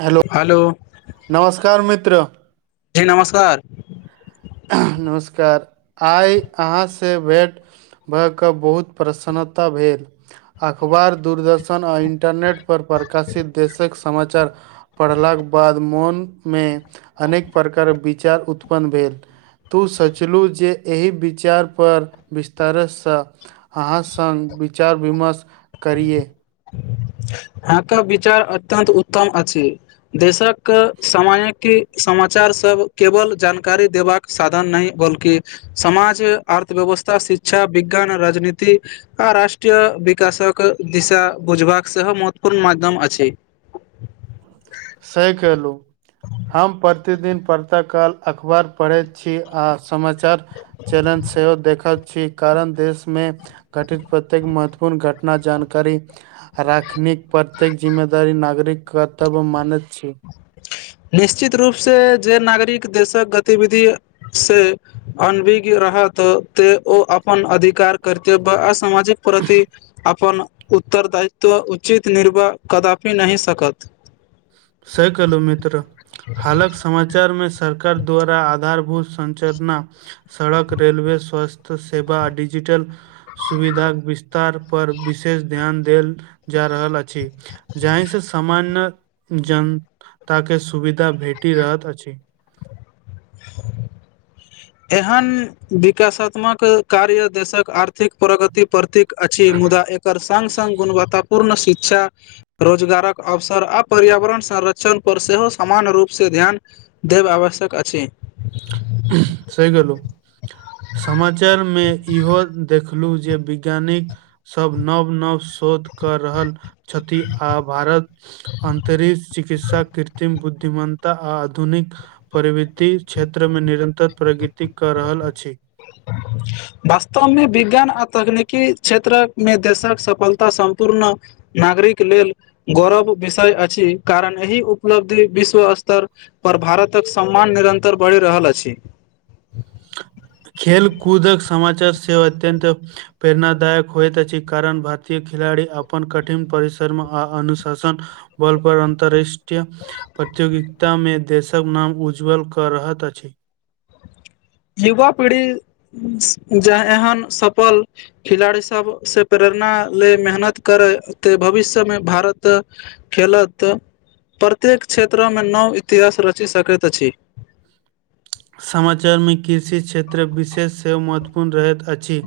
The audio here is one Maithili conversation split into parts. हेलो, नमस्कार मित्र। जी नमस्कार। नमस्कार आइ अहां से भेट भ क बहुत प्रसन्नता भेल, अकबार, दूरदर्शन आ इंटरनेट पर प्रकाशित देशक समाचार पढ़लाक बाद मौन मे अनेक प्रकार के विचार उत्पन्न भेल। तू सोचलु जे एहि विचार पर विस्तारस से अहां संग विचार विमर्श करियै। हां क विचार अत्यंत उत्तम अछि। देशक समय की समाचार सब केवल जानकारी देबाक साधन नहि बल्कि समाज अर्थव्यवस्था शिक्षा विज्ञान राजनीति आ राष्ट्रीय विकाशक दिशा बुझबाक सेहो महत्वपूर्ण माध्यम अछि। सही केहलु। हम प्रतिदिन प्रातःकाल अखबार पढ़ैत छी आ समाचार चैलेंज सेहो देखत छी कारण देशमे घटित प्रत्येक महत्वपूर्ण घटना जानकारी राखनीक प्रत्येक जिम्मेदारी नागरिक कर्तव्य मानैत छी। निश्चित रूप से जे नागरिक देशक गतिविधि से अनभिज्ञ रहत तै ओ अपन अधिकार कर्तव्य आ सामाजिक प्रति अपन उत्तरदायित्व उचित निर्वाह कदापि नहि सकत। सही कहलो मित्र। हालक समाचार मे सरकार द्वारा आधारभूत संचरना सड़क, रेलवे, स्वस्थ्य सेवा, डिजिटल सुविधाक विस्तार पर विशेष ध्यान देल जाए रहल अछि। जाहि से सामान्य जनता के सुविधा भेटी रहत अछि। [inaudible] एहन विकासात्मक कार्य देशक आर्थिक प्रगति प्रत्येक अछि मुदा एकर संग-संग गुणवत्तापूर्ण शिक्षा रोजगारक अवसर आ पर्यावरण संरक्षण पर सेहो सामान्य रूप से ध्यान दैब आवश्यक अछि। सही कहलू। समाचार मे इहो देखलु जे विज्ञानिक सब नव-नव शोध कर रहल छथि आ भारत अन्तरिक चिकित्सा कृत्रिम बुद्धिमता आ आधुनिक प्रवृति क्षेत्रमे निरन्तर प्रगति कऽ रहल अछि। वास्तव मे विज्ञान आ तकनीकी क्षेत्रक मे देशक सफलता सम्पूर्ण नागरिक लेल गौरव विषय अछि कारण एहि उपलब्ध विश्व स्तर पर भारतक सम्मान निरन्तर बढि रहल अछि। खेल कूदक समाचार सेहो अत्यंत प्रेरणादायक होइत अछि, कारण भारतीय खिलाड़ी अपन कठिन परिश्रम आ अनुशासन बोलपर अन्तर्रष्ट्रीय प्रतिगयोगिता में देशक नाम उज्ज्वल कऽ रहत अछि। युवा पीढ़ी उम्म जे एहन सपल खिलाड़ी सब से प्रेरणा ले मेहनत करै ते भविष्य में भारत खेलत प्रत्येक क्षेत्र में नाव इतिहास रची सकैत अछी। समाचार में कृषि क्षेत्र विशेष सेहो महत्वपूर्ण रहैत अछी।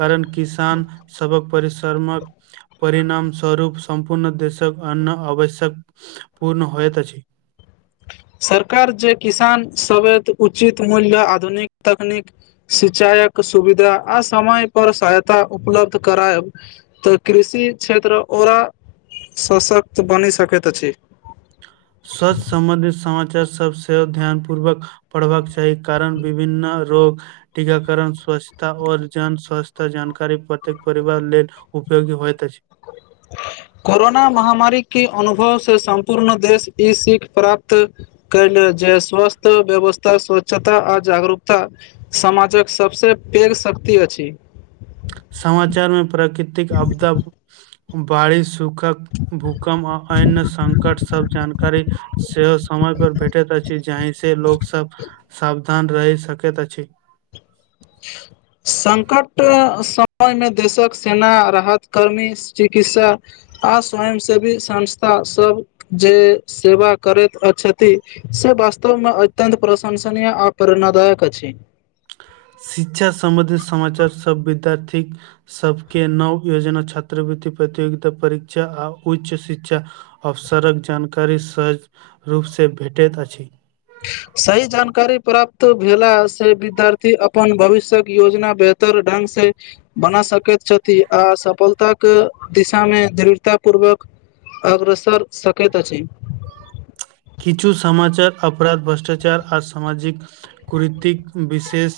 कारण किसान सबक परिसरमक परिणाम स्वरूप संपूर्ण देशक अन्न आवश्यक पूर्ण होयत अछि। सरकार जे किसान सबेत उचित मूल्य आधुनिक तकनीक सिचायक सुविधा आ समय पर सहायता उपलब्ध करायब। तऽ कृषि क्षेत्र ओरा सशक्त बनि सकैत अछी। स्वस्थ सम्बंधित समाचार सब ध्यान पूर्वक पढ़बाक चाही कारण विभिन्न रोग टीकाकरण स्वच्छता और जन स्वच्छता जानकारी प्रत्येक परिवार लेल उपयोगी होइत अछि। कोरोना महामारी के अनुभव से सम्पूर्ण देश ई सीख प्राप्त कैयले जे स्वस्थ व्यवस्था स्वच्छता आ जागरूकता समाजक सभसे पेघ शक्ति अछी। समाचार में प्राकृतिक आपदा बाढ़ी सूख [unintelligible] भूकम आ ऐन्य संकट सब जानकारी सेहो समय पर भेटैत अछि, जांहि से लोक सब सावधान रहि सकैत अछि। संकट समय में देशक सेना राहत कर्मी चिकित्सा आ स्वयं सेवी संस्था सब जे सेवा करैत अछथी। स वास्तवमें अत्यन्त प्रशंसनीय आ प्रेरणादायक अछी। शिक्षा सम्बध समाचार स विद्यार्थी सबके नव योजना छात्रवृति प्रतियोगिता परीक्षा आ उच्च शिक्षा अवसरक जानकारी सहज रूप से भेटैत अछी। सही जानकारी प्राप्त भेला से विद्यार्थी अपन भविष्यक योजना तर ढंग से बना सकैत छथि आ सफलता के दिशा में दृढ़ता पूर्वक अग्रसर सकैत अछी। किछु समाचार अपराध भ्रष्टाचार आ समाजिक कुरतिक विशेष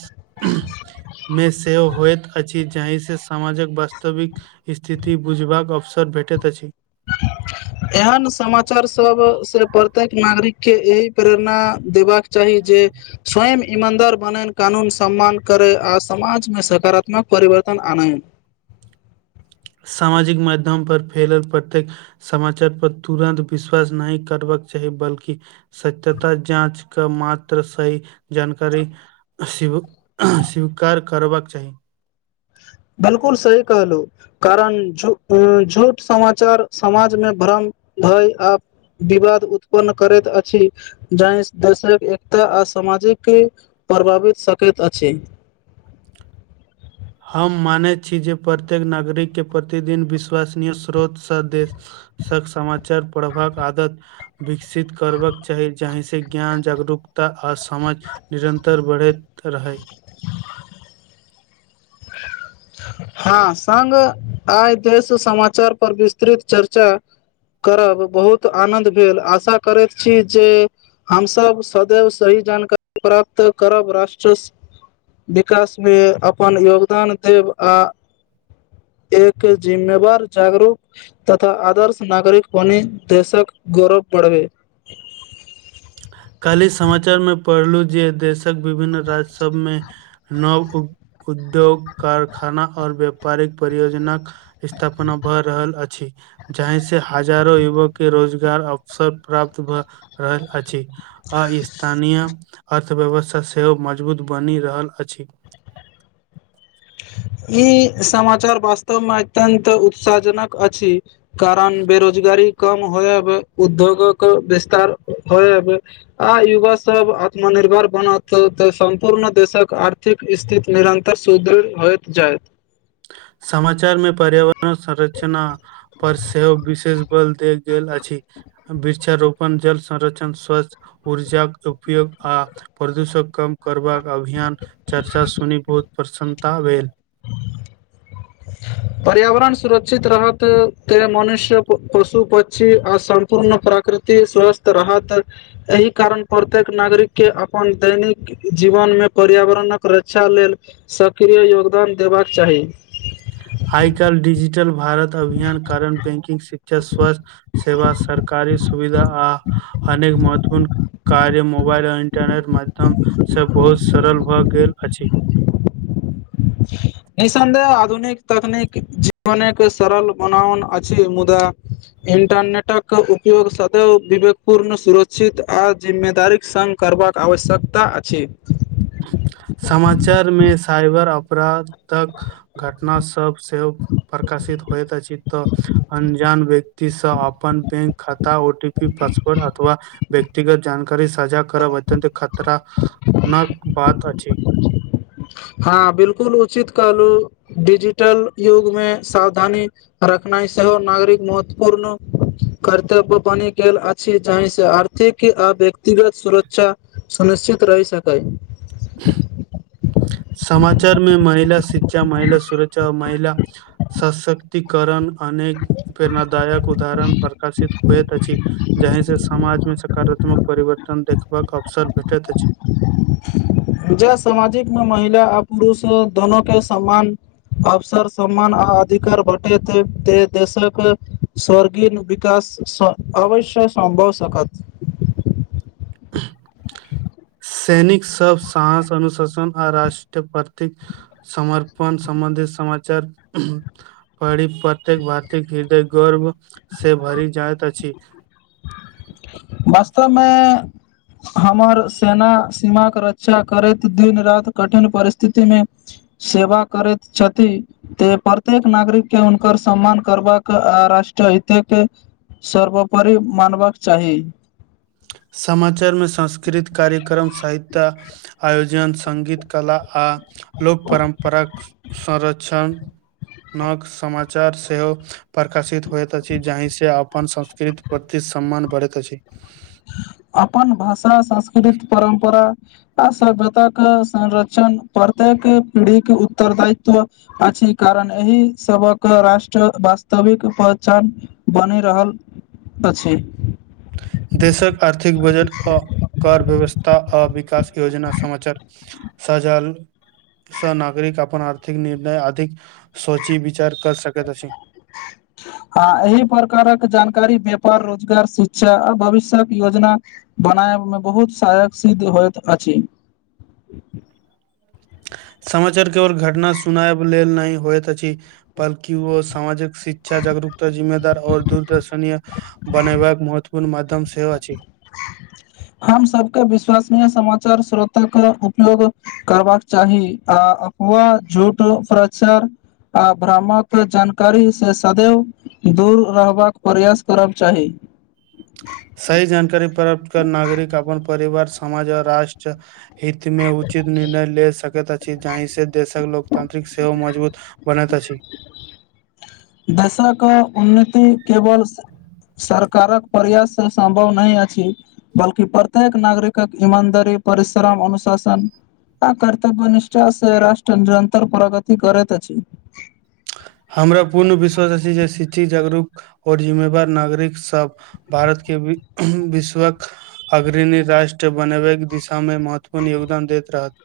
में सेहो होइत अछि जाहिसँ समाजक वास्तविक स्थिति बुझबाक अवसर भेटैत अछि। आ। एहन समाचार सब से प्रत्येक नागरिक के एही प्रेरणा देबाक चाही जे स्वयं ईमानदार बनेन कानून सम्मान करैय आ समाज में सकारात्मक परिवर्तन आनय। सामाजिक माध्यम पर फैलल पड़तै समाचार पर तुरन्त विश्वास नहि करबाक चाही बल्कि सत्यता जाँच क मात्र सही जानकारी स्वी स्वीकीकार करबाक चाही। बिलकुल सही कहलहु। कारण झू झूठ समाचार समाजमे भ्रम भय आ। विवाद उत्पन्न करैत अछि। जाहि देशक एकता आ सामाजिक प्रभावित सकैत अछि। हम मानैत छी जे प्रत्येक नागरिकके प्रतिदिन विश्वसनीय स्रोतसँ देश। सख समाचार प्रभाक आदत विकसित करबाक चाही जाहिसँ ज्ञान जागरूक तऽ आ समाज निरन्तर बढ़ैत रहय। [unintelligible] हँ सग आइ देश समाचार पर विस्तृत चर्चा करब बहुत आनन्द भेल आशा करैत छी जे हमसब सदैव सही जानकारी प्राप्त करब राष्ट्रसँ विकासमे अपन योगदान देब आ एक जिम्मेवार जागरूक तथा आदर्श नागरिक बनी देशक गौरव बढ़बै। काल्हि समाचार में पढ़लू जे देशक विभिन्न राज्य सब मे नव उ उद्योग कारखाना आऔर व्यापारिक परियोजना कऽ स्थापना भऽ रहल अछि। जहहिं से हजारो युवक के रोजगार अवसर प्राप्त भए रहल अछि। आ स्थानीय अर्थव्यवस्था सेहो मजबूत बनि रहल अछि। ई समाचार वास्तवमे अत्यन्त उत्साह जनक अछि। कारण बेरोजगारी कम होइब उद्योगक विस्तार होइब आ युवा सभ आत्मनिर्भर बनत तऽ सम्पूर्ण देशक आर्थ थिक स्थिति निरन्तर सुदृढ़ होइत जायत। समाचार मे पर्यावरण संरचना पर सेहो विशेष बल देल गेल अछि। वृक्षारोपण जल संरक्षण स्वच्छ ऊर्जाक उपयोग आ प्रदूषण कम करबाक अभियान चर्चा सुनी बहुत प्रसन्नता भेल। ह। पर्यावरण सुरक्षित रहत त मनुष्य पशु प्षी आ सम्पूर्ण प्रकृतिक स्वस्थ रहत एहि कारण प्रत्येक नागरिक के अपन दैनिक जीवन मे पर्यावरणक रक्षा लेल सक्रिय योगदान देबाक चाही। आइ काल्हि डिजिटल भारत अभियान कारण बैंकिंग शिक्षा स्वास्थ्य सेवा सरकारी सुविधा आ अनेक महत्वपूर्ण कार्य मोबाइलन इंटरनेट माध्यम से बहुत सरल भए गेल अछि। निःसन्देह आधुनिक तकनीक जीवन के सरल बनाउन अछि मुदा इंटरनेटक उपयोग सदैव विवेकपूर्ण सुरक्षित आ जिम्मेदारीक सङ्ग करबाक आवश्यकता अछि [unintelligible] समाचार मे साइबर अपराधक तक घटना सभ सेहो प्रकाशित होइत अछि तऽ अनजान व्यक्तिसँ अपन बैंक खाता ओ टी पी पासवर्ड अथवा व्यक्तिगत जानकारी साझा करब अत्यत खतरा नक बात अछि। हँ, बिलकुल उचित कहलू, डिजिटल युग में सावधानी रखनाइ सेहो नागरिक महत्वपूर्ण कर्तव्य बनि गेल अछि, जहिसँ आर्थिक आ व्यक्तिगत सुरक्षा सुनिश्चित रहि सकय। समाचार में महिला शिक्षा, महिला सुरक्षा आओर महिला सशक्तिकरण अनेक प्रेरणादायक उदाहरण प्रकाशित होइत अछि। जही से समाज मे सकारात्मक परिवर्तन देखबाक अवसर भेटैत अछि। ज सामाजिक में महिला आ पुरुष दोनो के सम्मान अवसर सम्मान आ अधिकार भटेत ते देशक स्वर्गीयनु विकास अवश्य सम्भव सकत। सैनिक सब साहस- अनुशासन आ राष्ट्र प्रति समर्पण सम्बन्धित समाचार पढ़ी प्रत्येक भारती हृदय गर्व से भरि जाइत अछि। वास्तव में। हमर सेना सीम के रक्षा करैत, दिन -राति कठिन परिस्थिति मे सेवा करैत छथि। तऽ प्रत्येक नागरिक के हुनकर सम्मान करबाक राष्ट्रीय हिते के सर्वोपरि मानबाक चाही। समाचार में संस्कृत कार्यक्रम संहिता आयोजन संगङगीत कला, आ लोक परम्पराक संरक्षण नव समाचार सेहो प्रकाशित होइत अछि। जाहि से अपन संस्कृति प्रति सम्मान बढ़ैत अछि। अपन भाषा संस्कृति परम्परा आ सभ्यता के संरक्षण प्रत्येक पीढ़ीक के उत्तर दायित्व अछि। कारण एहि सबक राष्ट्र वास्तविक पहचान बनि रहल अछि। देशक आर्थिक बजट अ कर व्यवस्था आ विकास योजना समाचार सजाल। स नागरिक अपन आर्थिक निर्णय अधिक सोची विचार कर सकैत अछि। हँ एहि प्रकारक जानकारी व्यापार, रोजगार शिक्षा आ भविष्यक योजना। बनाय मे बहुत सहायक सिद्ध होइत अछि। समाचार केवल घटना सुनायब लेल नहि होइत अछि। बल्कि ओ सामाजिक शिक्षा, जागरूकता, जिम्मेदार और दूरदर्शनीय बनेयबाक महत्वपूर्ण मध्यम सेहो अछि। हम सबके विश्वसनीय समाचार श्रोता क उपयोग करबाक चाही आ अफवाह, झूठ, प्रचर आ भ्रामक जानकारी से सदैव दूर रहबाक प्रयास करक चाही। सही जानकारी प्राप्त करना नागरिक अपन परिवार समाज और राष्ट्र हित में उचित निर्णय ले सकैत अछि, जाहि से देशक लोक तांत्रिक सेवा मजबूत बनैत अछि। देशक उन्नति केवल सर कारक प्रयास सऽ सम्भव नहि अछि। बल्कि प्रत्येक नागरिकक ईमानदारी, परिश्रम, अनुशासन आ कर्तव्य निष्ठा सं राष्ट्र निरन्तर प्रगति करैत अछी। हमरा पूर्ण विश्वास अछी जे शिक्षित जागरूक आओर जिम्मेवार नागरिक सब भारत के वि विश्वक अग्रीणी राष्ट्र बनबैके दिशामे महत्वपूर्ण योगदान देैत रहत।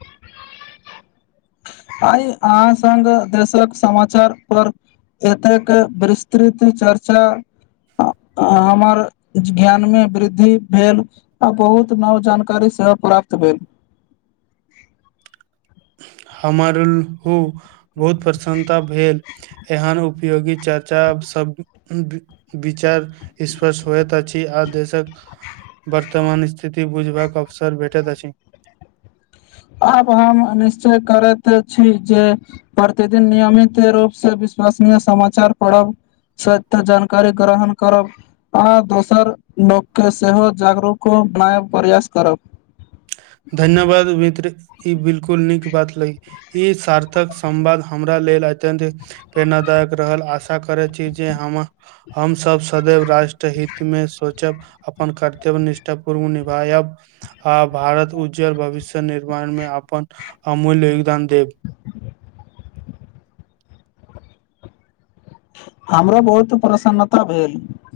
आइ अहाँ संग दशक समाचार पर ओतके विस्तृत चर्चा हमर ज्ञानमे वृद्धि भेल। आ बहुत नब जानकारी सेहो प्राप्त भेल। हमर हु बहुत प्रसन्नता भेल। एहन उपयोगी चर्चा सब विचार स्पश होयत अछी आ देशक वर्तमान स्थिति बुझबाक अवसर भेटैत अछी। आब हम निश्चय करैत अछी जे प्रतिदिन नियमित रूप स विश्वसनीय समाचार पढ़ब सबटा जानकारी ग्रहण करब आ दोसर लोकके सेहो जागरूको बनाय प्रयास करब। धन्यवाद मित्र, ई बिलकुल नीक बात लै ई सार्थक संवाद हमरा लेल अत्यन्त प्रेरणादायक रहल। आशा करै छी जे हम हमसब सदैव राष्ट्र हितमे सोचब। अपन कर्तव्य निष्ठा पूर्व निभायब आब भारत उज्ज्वल भविष्य निर्माण मे अपन अमूल्य योगदान देब। हमरा बहुत प्रसन्नता भेल।